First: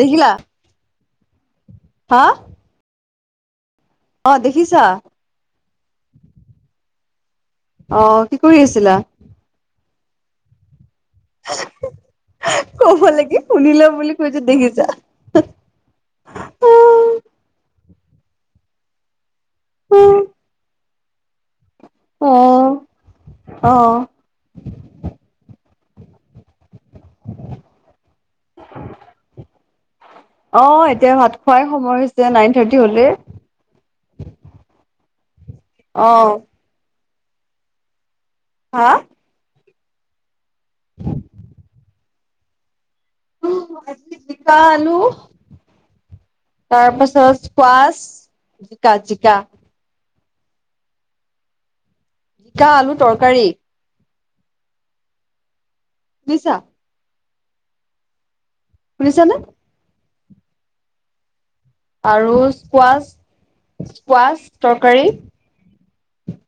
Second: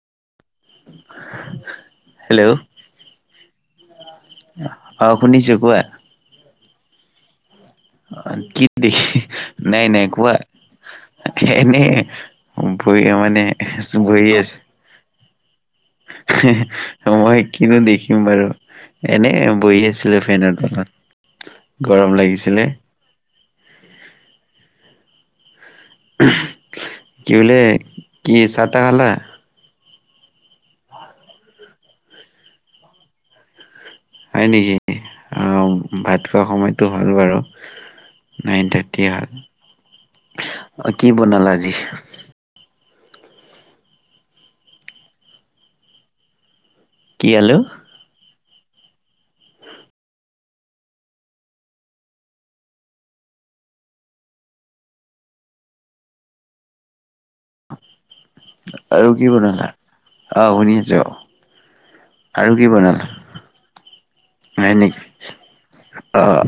দেখিলা। হা হেল্ল'। অ দেখিছা অ শুনিছো কোৱা। অ কি কৰি আছিলা [unintelligible] নাই নাই কোৱা। এনেই কব ভৰিৰে লাগে মানে শুনিলা বুলি বহি কৈছো আছোঁ। দেখিছা হে অ মই কিনো দেখিম বাৰু এনে। বহি আছিলে ফেনৰ তলত গৰম লাগিছিলে। অ। কিনে কি চাহ তাহ খালা। অ এতিয়া ভাত খোৱাই সময় হৈছে নাইন থাৰ্টি হ'লেই। হয় নেকি অহ অ ভাত খোৱা সময়টো হ'ল বাৰু। নাইন হা তেতিয়া, অ', কি বনালা আজি? অহ, আজি জিকা, আলু কি তাৰপাছত আলু স্কোৱাচ, জিকা, জিকা। জিকা আলু তৰকাৰী। বুইছা? আৰু কি শুনিছানে বনালা? অ', শুনিছোঁ। আৰু স্কোৱাছ। হয় নেকি? অ'।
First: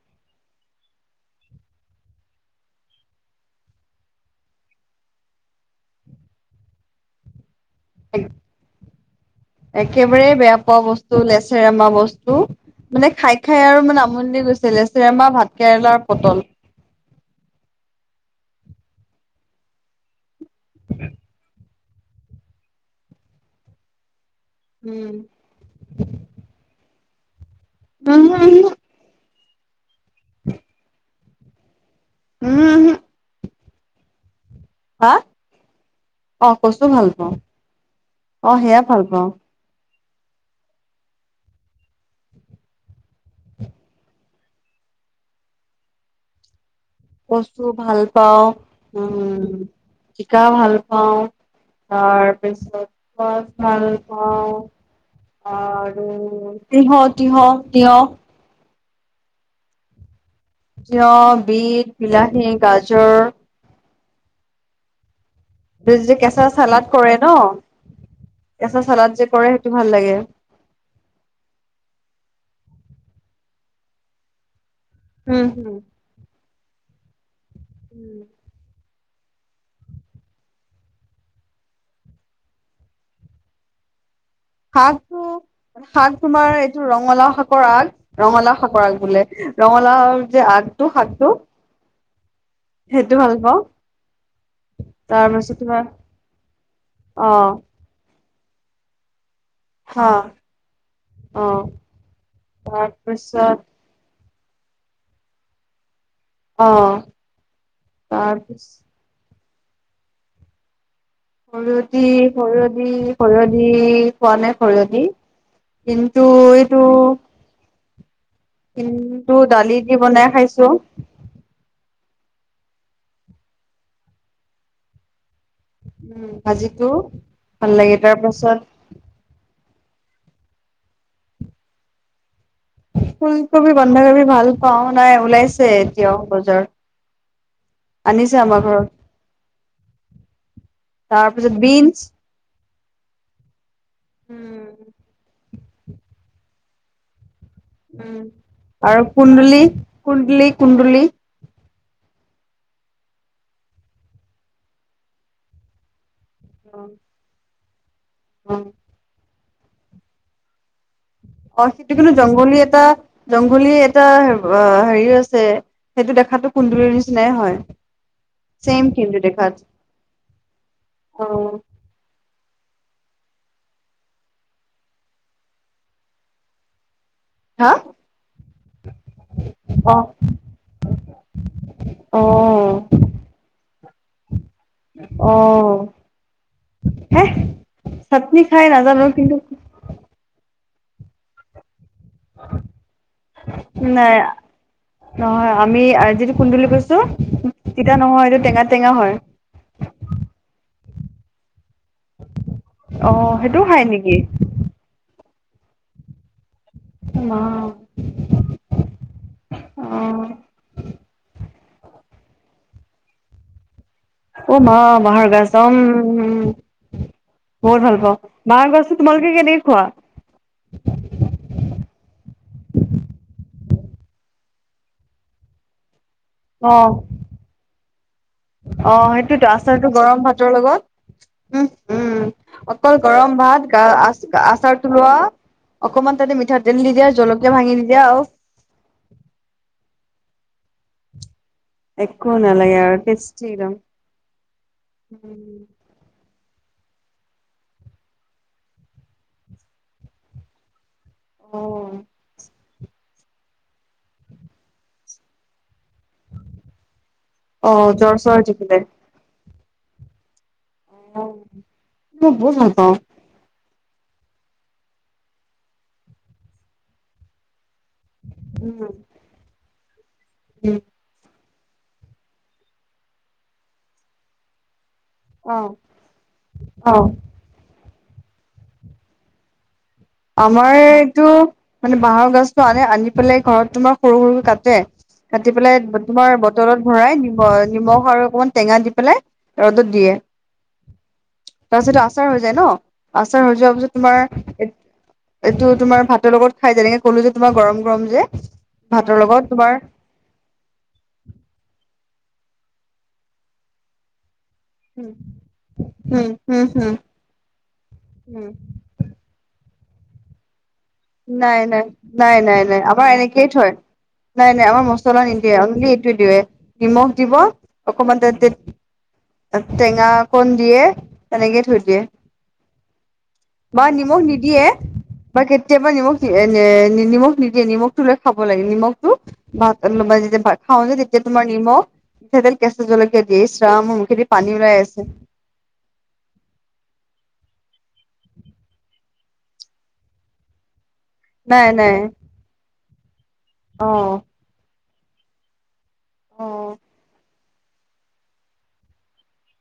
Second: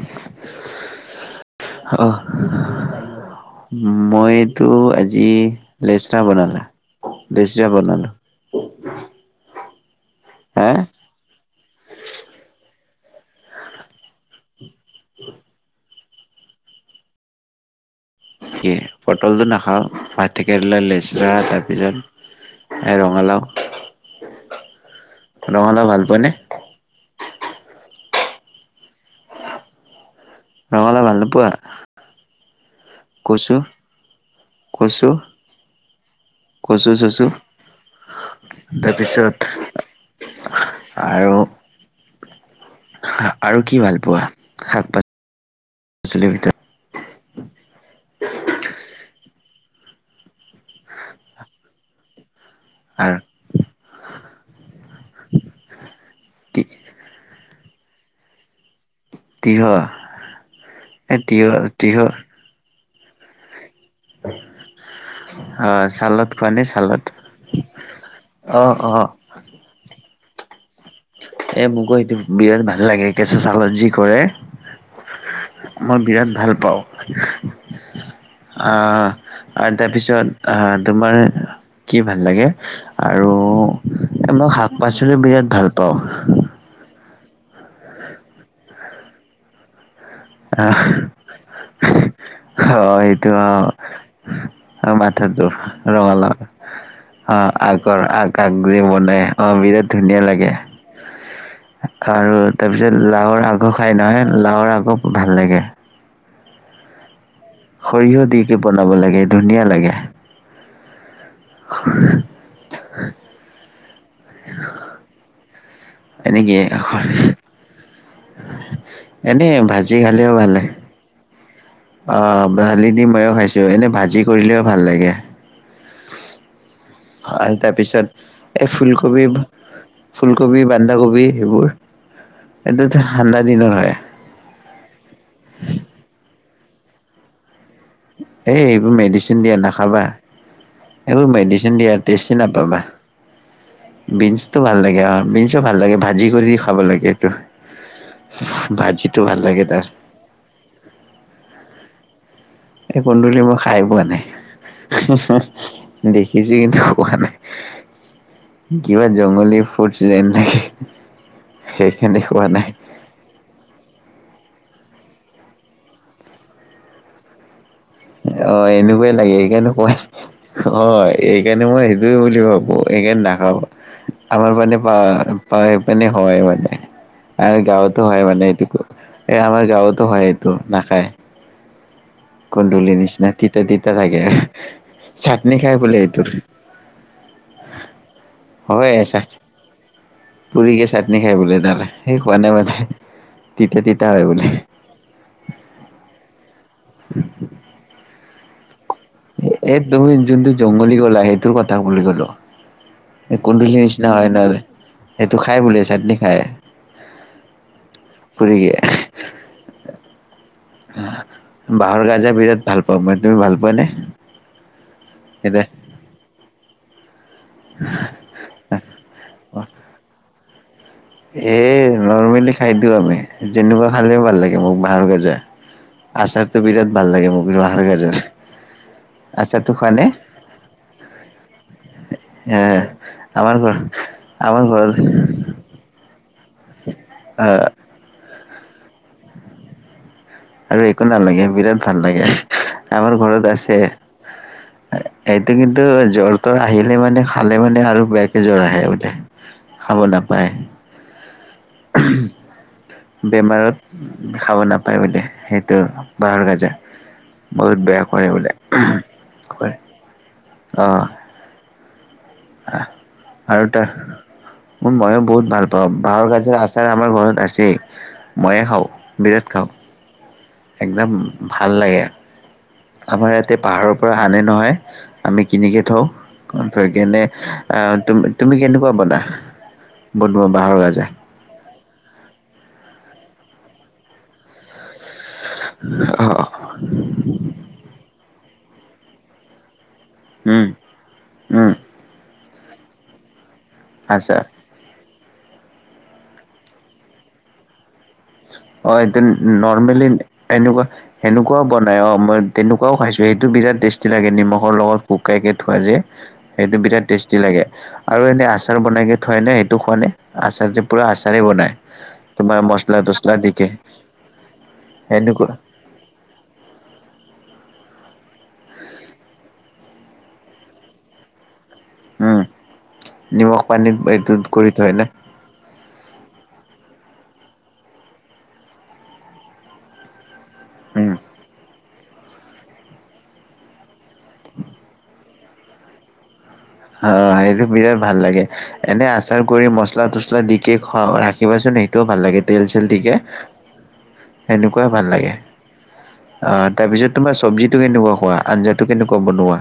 [unintelligible] মইটো আজি লেচৰা বনালা, লেচৰা বনালোঁ‌। একেবাৰে বেয়া হা পোৱা বস্তু, লেচেৰা মাহ বস্তু। মানে খাই খাই আৰু মানে আমনি লাগি গৈছে, লেছেৰা মাহ, ভাত কেৰেলা, আৰু পটল। তাকে, পটলটো নাখাওঁ, ভাত কেৰেলা, লেচৰা, তা পিছত এই ৰঙালাও। উম। ৰঙালাওঁ‌ ভাল পোৱা নে? উমহোঁ-উমহোঁ। ৰঙালাওঁ ভাল নোপোৱা? উমহোঁ উমহোঁ। কচু কচু? অ কচু ভাল কচু-চচু, পাওঁ অ সেয়া ভাল পাওঁ। তাৰপিছত আৰু আৰু কি ভাল পোৱা, শাক পাচলি [inaudible] পাচলিৰ ভিতৰত? কচু ভাল পাওঁ‌, উম, জিকা ভাল পাওঁ‌, তাৰপিছত আৰু স্কুৱাছ ভাল পাওঁ, আৰু তি তিঁহ, তিহ, তিঁয়হ। তিয়ঁহ? তিয়হ, বিট, বিলাহী, গাজৰ। হয়। অ', এইটো যে চালত কেঁচা খোৱা নে চালাদ চালত? কৰে ন কেঁচা অ'-অ'। চালাদ যে কৰে সেইটো ভাল লাগে। এ মোকো সেইটো বিৰাট ভাল লাগে, কেঁচা চালদ যি কৰে। উম হম মই বিৰাট ভাল পাওঁ। আহ, আৰু তাৰপিছত আহ তোমাৰ কি ভাল লাগে? আৰু এ মই শাক শাকটো পাচলিও বিৰাট ভাল পাওঁ শাক তোমাৰ এইটো ৰঙালাওঁ‌ শাকৰ আগ, ৰঙালাওঁ শাকৰ আগ বোলে, ৰঙালাওঁ‌ যে আগটো শাকটো হয় সেইটো এইটো ভাল পাওঁ অ', আমি ভাতত দিওঁ তাৰপিছত তোমাৰ ৰঙালাও। অ', আগৰ আগ, আগ গুৰি বনাই অ', বিৰাট হা ধুনীয়া লাগে, অ আৰু তাৰপিছত লাউৰ আগ খায় নহয়, লাউৰ আগক ভাল লাগে। অ'। সৰিয়হ দি কে তাৰপিছ বনাব লাগে, ধুনীয়া লাগে। সৰিয়হ দি, সৰিযহ দি, সৰিয়হ দি, খোৱা নাই সৰিয়হ দি? কিন্তু এনেকে এইটো কিন্তু এনে দালি দি ভাজি বনাই খালেও ভাল লাগে খাইছোঁ। অ দালি দি মইয়ো খাইছোঁ এনেই ভাজি কৰিলেও ভাল লাগে। উম ভাজিটো হয় ভাল লাগে তাৰপিছত তাৰ পাছত এই ফুলকবি ফুলকবি বন্ধাকবি সেইবোৰ। এইটোতো ঠাণ্ডা দিনত ফুলকবি হয় বন্ধাকবি ভাল পাওঁ নাই ওলাইছে এতিয়াওঁ বজাৰত। আনিছে এ আমাৰ ঘৰত এইবোৰ মেডিচিন দিয়া নাখাবা এইবোৰ তাৰপিছত মেডিচিন দিয়া বিনছ টেষ্ট নাপাবা বিনচ টো ভাল লাগে আৰু বিনচ টো ভাল লাগে ভাজি কৰি দি খাব লাগে এইটো। উম আৰু ভাজিটো ভাল কুন্দুলি লাগে তাৰ কুন্দলি কুন্দুলি এই কুন্দুলি মই খাই পোৱা নাই দেখিছোঁ কিন্তু খোৱা নাই। উম। কিবা জংঘলী ফুড যেন লাগে। অ সেইটো কিন্তু সেইকাৰণে খোৱা জংঘলী নাই এটা জংঘলী এটা হেৰি আছে সেইটো দেখাতো কুন্দুলিৰ নিচিনাই হয়। অ ছেম এনেকুৱাইে কিন্তু লাগে দেখাত সেইকাৰণে কোৱা অ অ' এইকাৰণে মই জংগলী বুলি ভাবো সেইকাৰণে নাখাওঁ মই। আমাৰ পিনে পাহাৰৰ পাই পিনে হয় মানে। আৰু হা গাঁৱতো হয় মানে এইটো এই আমাৰ অ গাঁৱতো হয় এইটো নাখায়। অ কুন্দুলীৰ নিচিনা তিতা তিতা থাকে। অ চাটনি খাই বোলে এইটোৰ। হে চাটনি খাই হয় নাজানো। চাট কিন্তু পুৰিকে চাটনি খায় বোলে তাৰ সেই খোৱা নাই মানে তিতা তিতা নাই হয় বোলে। নহয় আমি যিটো কুন্দুলি কৈছোঁ তিতা নহয় এইটো টেঙা টেঙা হয়। এই তুমি যোনটো জংগলী কলা সেই টোৰ কথা বুলি কলোঁ অ এই সেইটোও কুন্দুলীৰ খাই নিচিনা নেকি হয় ন। সেইটো খাই বোলে চাটনি খায়। অ মাঁ। পুৰিকে। অঁ। বাঁহৰ গাজা বিৰাট ভাল পাওঁ মই তুমি ভাল পোৱা নে? অ মাঁহ বাহৰ গাজ এতিয়া আম বহুত ভাল পাওঁ। বাহ গাজটো তোমালোকে কেনেকে খোৱা? এই নৰ্মেলি খাই দিওঁ আমি যেনেকুৱা খালেঁও ভাল লাগে মোক বাঁহৰ গজা। আচাৰটো অ বিৰাট ভাল লাগে মোৰ বাঁহৰ গাজাৰ। অ সেইটোতো আচাৰতটো গৰম ভাতৰ লগত। উম হুম এ অকল গৰম আমাৰ ভাত ঘৰ গা আচ আমাৰ ঘৰত আচাৰটো লোৱা অকণমান তাতে মিঠাতেল দি দিয়া জলকীয়া ভাঙি দি দিয়া আৰু। আৰু একো নালাগে বিৰাট ভাল লাগে একো নালাগে আৰু আমাৰ টেষ্টি ঘৰত একদম আছে। এইটো কিন্তু এইটো জ্বৰ তৰ আহিলে মানে খালে মানে আৰু বেয়াকে জ্বৰ আহে বোলে। খাব নাপায়। অ বেমাৰত খাব নাপায় বোলে। সেইটো বাঁহৰ গজা অ বহুত বেয়া জ্বৰ কৰে চৰ বোলে। উঠিছিলে হয় অ। মই বহুত ভাল পাওঁ। আৰু ত ময়ো বহুত ভাল পাওঁ বাঁহৰ গাজৰ আচাৰ আমাৰ ঘৰত আছেই। ময়ে খাওঁ উম বিৰাট খাওঁ। উম একদম ভাল লাগে আমাৰ ইয়াতে পাহাৰৰ পৰা আনে নহয়। আমি কিনিকে থওঁ, থৈ অ কেনে আ তুমি কেনেকুৱা বনা বনোৱা আমাৰ বাঁহৰ গাজা টো মানে বাঁহৰ গছটো আনে আনি পেলাই ঘৰত তোমাৰ সৰু সৰু কাটে। কাটি পেলাই অ তোমাৰ বটলত ভৰাই, নিমখ আৰু অকণমান টেঙা দি পেলাই ৰ'দত দিয়ে। উম উম তাৰপিছতটো আচাৰ হৈ যায় ন, আচাৰ হৈ যোৱাৰ পিছত আচ্ছা তোমাৰ এইটো তোমাৰ ভাতৰ লগত খাই যেনেকে কলো যে তোমাৰ গৰম গৰম যে। অ ভাতৰ এইটো লগত তোমাৰ নৰমেলি, এনেকুৱা সেনেকুৱাও বনাই অ মই তেনেকুৱও খাইছো সেইটো বিৰাট টেষ্ট। টেষ্টি থাকে নিমখৰ লগত উম শোকাই কেনে থোৱা যে উম উম সেইটো উম বিৰাট টেষ্টি লাগে আৰু উম এনেই আচাৰ বনাই কেনে থাই নে সেইটো খোৱা নাই আচাৰ যে পোৰা আচাৰে নাই বনাই নাই নাই তোমাৰ নাই নাই মছ আমাৰ এনেকেই থয় নাই নাই আমাৰ মছলা সেনেকুৱা নিদিয়ে অনলি এইটো দিয়ে। নিমখ দিব অকমান তে টেঙা অকণ দিয়ে তেনেকে থৈ দিয়ে। উম নিমখ পানী এইটো কৰি থয় ন। বাকী কেতিয়াবা নিমখ এ নি নিমখ নিদিয়ে নিমখটো লৈ খাব লাগে নিমখটো ভাত যেতিয়া ভাত খাওঁ যে উম তেতিয়া তোমাৰ নিমখ মিঠাতেল কেঁচা জলকীয়া দিয়ে ইছ ৰাম মুখে দি পানী ওলাই আছে। অ সেইটো বিৰাট ভাল লাগে এনে আচাৰ কৰি মচলা তচলা দিকে খোৱা হয়। নাই দেখিবাচোন নাই সেইটোও ভাল লাগে তেল চেল দিকে। অ সেনেকুৱাই ভাল লাগে অ তাৰপিছত তোমাৰ চব্জি টো কেনেকুৱা কোৱা আঞ্জাটো কেনেকুৱা বনোৱা?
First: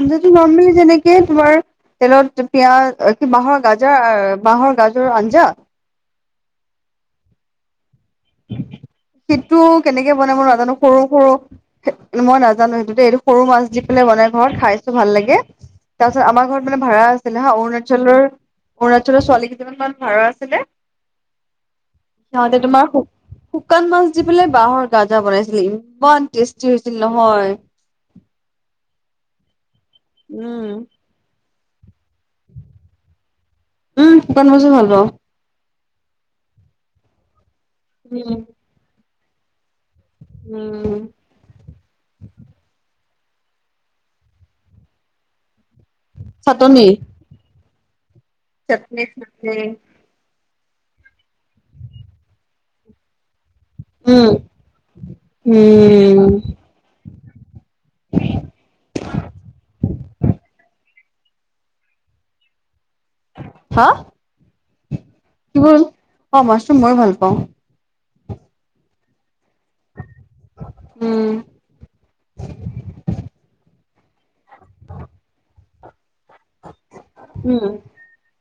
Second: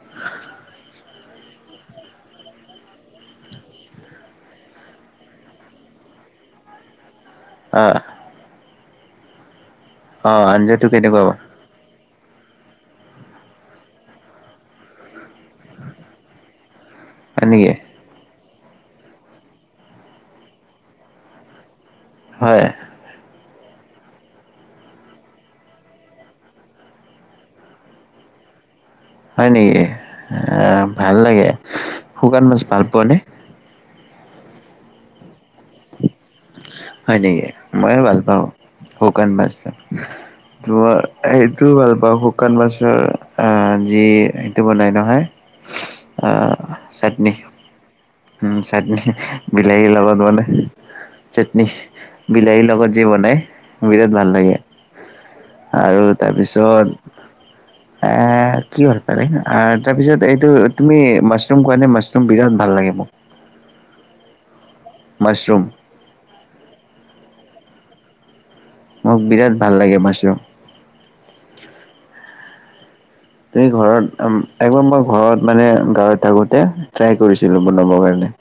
আঞ্জাটো নৰমেলি তেনেকে তোমাৰ তেলত পিয়াজ কি বাঁহৰ গাজৰ আহ বাঁহৰ গাজৰ আঞ্জা। অ সেইটো কেনেকে বনাব অ', নাজানো আঞ্জাটো সৰু কেনেকুৱা হয় সৰু মই নাজানো সেইটো দেই এইটো সৰু মাছ দি পেলাই বনাই ঘৰত খাইছো ভাল লাগে। তাৰপাছত আমাৰ ঘৰত মানে ভাড়া আছিলে হয় হা নেকি? অৰুণাচলৰ অৰুণাচলৰ ছোৱালী কেইজনীমান ভাড়া আছিলে। সিহঁতে হয়, তোমাৰ শুকান মাছ দি পেলাই বাহৰ আঞ্জা বনাইছিলে ইমান টেষ্টি হৈছিল নহয়। হয় নেকি উম। ভাল লাগে শুকান মাছ ভাল পোৱা নে? উম শুকান মাছো ভাল পাওঁ। হয় নেকি মইয়ো ভাল উম। পাওঁ শুকান মাছ উম তোমাৰ সেইটো ভাল পাওঁ শুকান মাছৰ আহ যি সেইটো বনাই নহয়। অ চাটনি চাটনি। উম চাটনি বিলাহী লগত বনাই। চাটনি বিলাহীৰ লগত যে বনাই বিৰাট উম। ভাল লাগে। উম আৰু তাৰপিছত [inaudible] এ, কি হ'ল কালি, তাৰপিছত এইটো, তুমি মাছৰুম খোৱা নে? মাছৰুম বিৰাট ভাল লাগে মোৰ। হা? কি মাছৰুম হ'ল, অ', মাছৰুম মইয়ো ভাল পাওঁ। মোক বিৰাট ভাল লাগে মাছৰুম। উম। তুমি ঘৰত, উম, একবাৰ মই ঘৰত মানে গাঁৱত থাকোঁতে ট্ৰাই কৰিছিলোঁ‌ উম বনাবৰ কাৰণে।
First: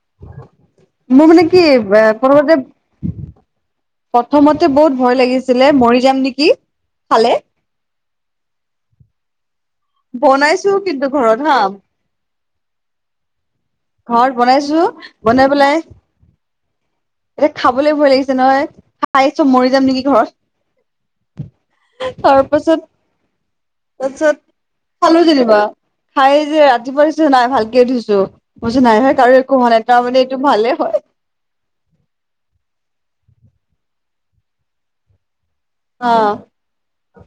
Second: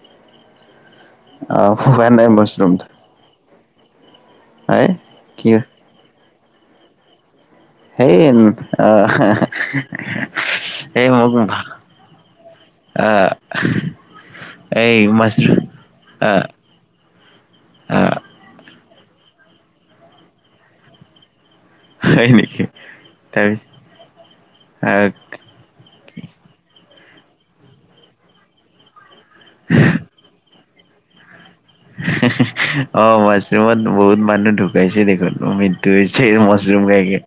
মোৰ মানে কি আহ এ, হোৱা নাই প্ৰথমতে মাছৰুম প্ৰথমতে হয় বহুত ভয় কি লাগিছিলে মৰি যাম নেকি, খালে। সেই অ'। বনাইছোঁ‌ও কিন্তু ঘৰত হা। অ'। ঘৰত বনাইছোঁ‌, বনাই পেলাই অ'। এতিয়া খাবলৈ ভয় লাগিছে, নহয় খাই চব মৰি যাম নেকি ঘৰত। হয় নেকি তাৰপাছত, তাৰপিছত, তাৰপিছত খালোঁ‌ যেনিবা। খাই যে ৰাতিপুৱা দেখিছা নাই ভালকে উঠিছোঁ‌, বুজিছ নাই কাৰো একো হোৱা নাই তাৰ মানে এইটো ভালে হয়। অ', মাছৰুমত বহুত মানুহ ঢুকাইছে দেখোন, উমিদ ঢুকাইছে মাছৰুম খাইকে,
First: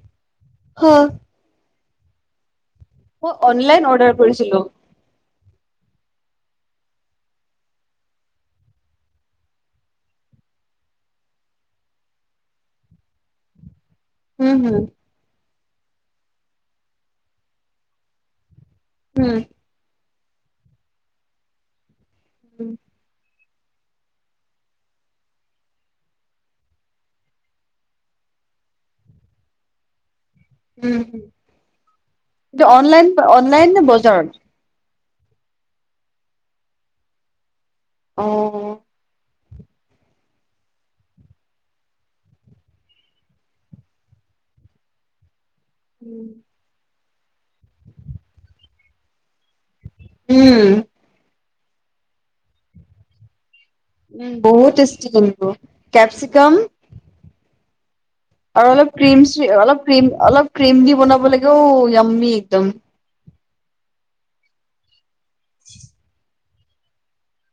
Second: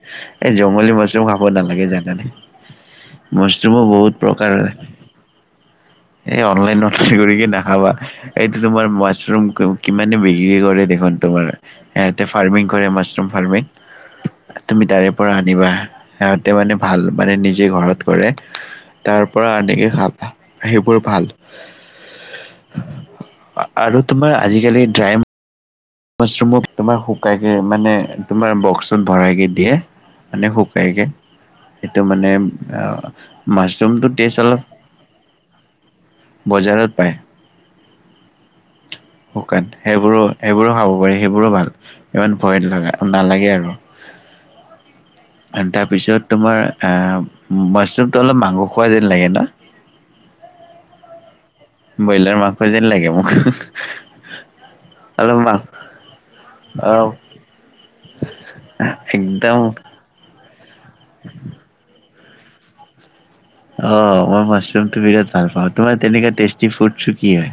এই অ জংলী মাছৰুম খাব নালাগে জানানে? মই অনলাইন মাছৰুমো অৰ্ডাৰ বহুত কৰিছিলো প্ৰকাৰৰ। এই অনলাইন অৰ্ডাৰ কৰি কিনি নাখাবা। এইটো তোমাৰ মাছৰুম কিমানে বিক্ৰী কৰে দেখোন, তোমাৰ। ইয়াতে ফাৰ্মিং কৰে, মাছৰুম ফাৰ্মিং, হুম, হুম। তুমি তাৰে পৰা আনিবা, সিহঁতে মানে ভাল, মানে নিজে ঘৰত কৰে। উম, তাৰপৰা আনিকে খাবা, সেইবোৰ ভাল। উম। আ-আৰু তোমাৰ আজিকালি ড্ৰাই মাছৰুমক তোমাৰ শুকাইকে, মানে তোমাৰ বক্সত ভৰাইকে দিয়ে। মানে উম, শুকাইকে। সেইটো মানে কিন্তু অনলাইন অ', অনলাইন নে মাছৰুমটো বজাৰত? টেষ্ট অলপ বজাৰত পায়। অ'-অ'। শুকান, সেইবোৰো, সেইবোৰো খাব পাৰি, সেইবোৰো ভাল। ইমান ভয় লগা, নালাগে আৰু। [inaudible] উম। তাৰপিছত তোমাৰ আ, মাছৰুমটো অলপ মাংস খোৱা যেন লাগে ন? উম। ব্ৰইলাৰ মাংস যেন লাগে মোক। উম বহুত টেষ্টি অলপ কিন্তু, মাং কেপচিকম অ'। আৰু অলপ ক্ৰীম-চ্ৰি একদম অলপ ক্ৰীম, অলপ ক্ৰীম দি বনাব লাগেও ইয়ম্মি একদম। অ', মই মাছৰুম টো বিৰাট ভাল পাওঁ, তোমাৰ তেনেক টেষ্টি ফুড-চুড কি হয়?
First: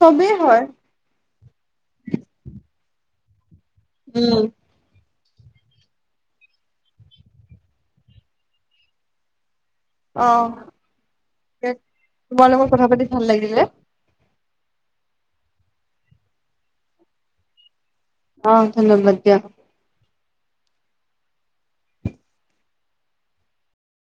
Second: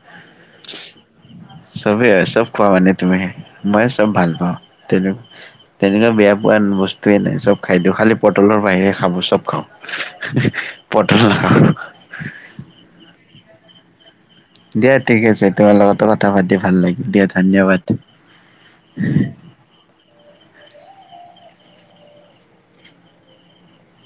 চবেই হয়। চবেই হয়? চব খোৱা মানে তুমি? মইয়ো চব ভাল উম, পাওঁ। তেনে, তেনেকুৱা বেয়া পোৱা বস্তুৱেই নাই, চব খাই দিওঁ, খালী পটলৰ বাহিৰে খাব, চব খাওঁ। অঁ পটল নাখাওঁ তোমাৰ লগত কথা পাতি ভাল লাগিলে। দিয়া ঠিকে আছে তোমাৰ লগতো কথা পাতি ভাল লাগিল দিয়া ধন্যবাদ। অ ধন্যবাদ দিয়া।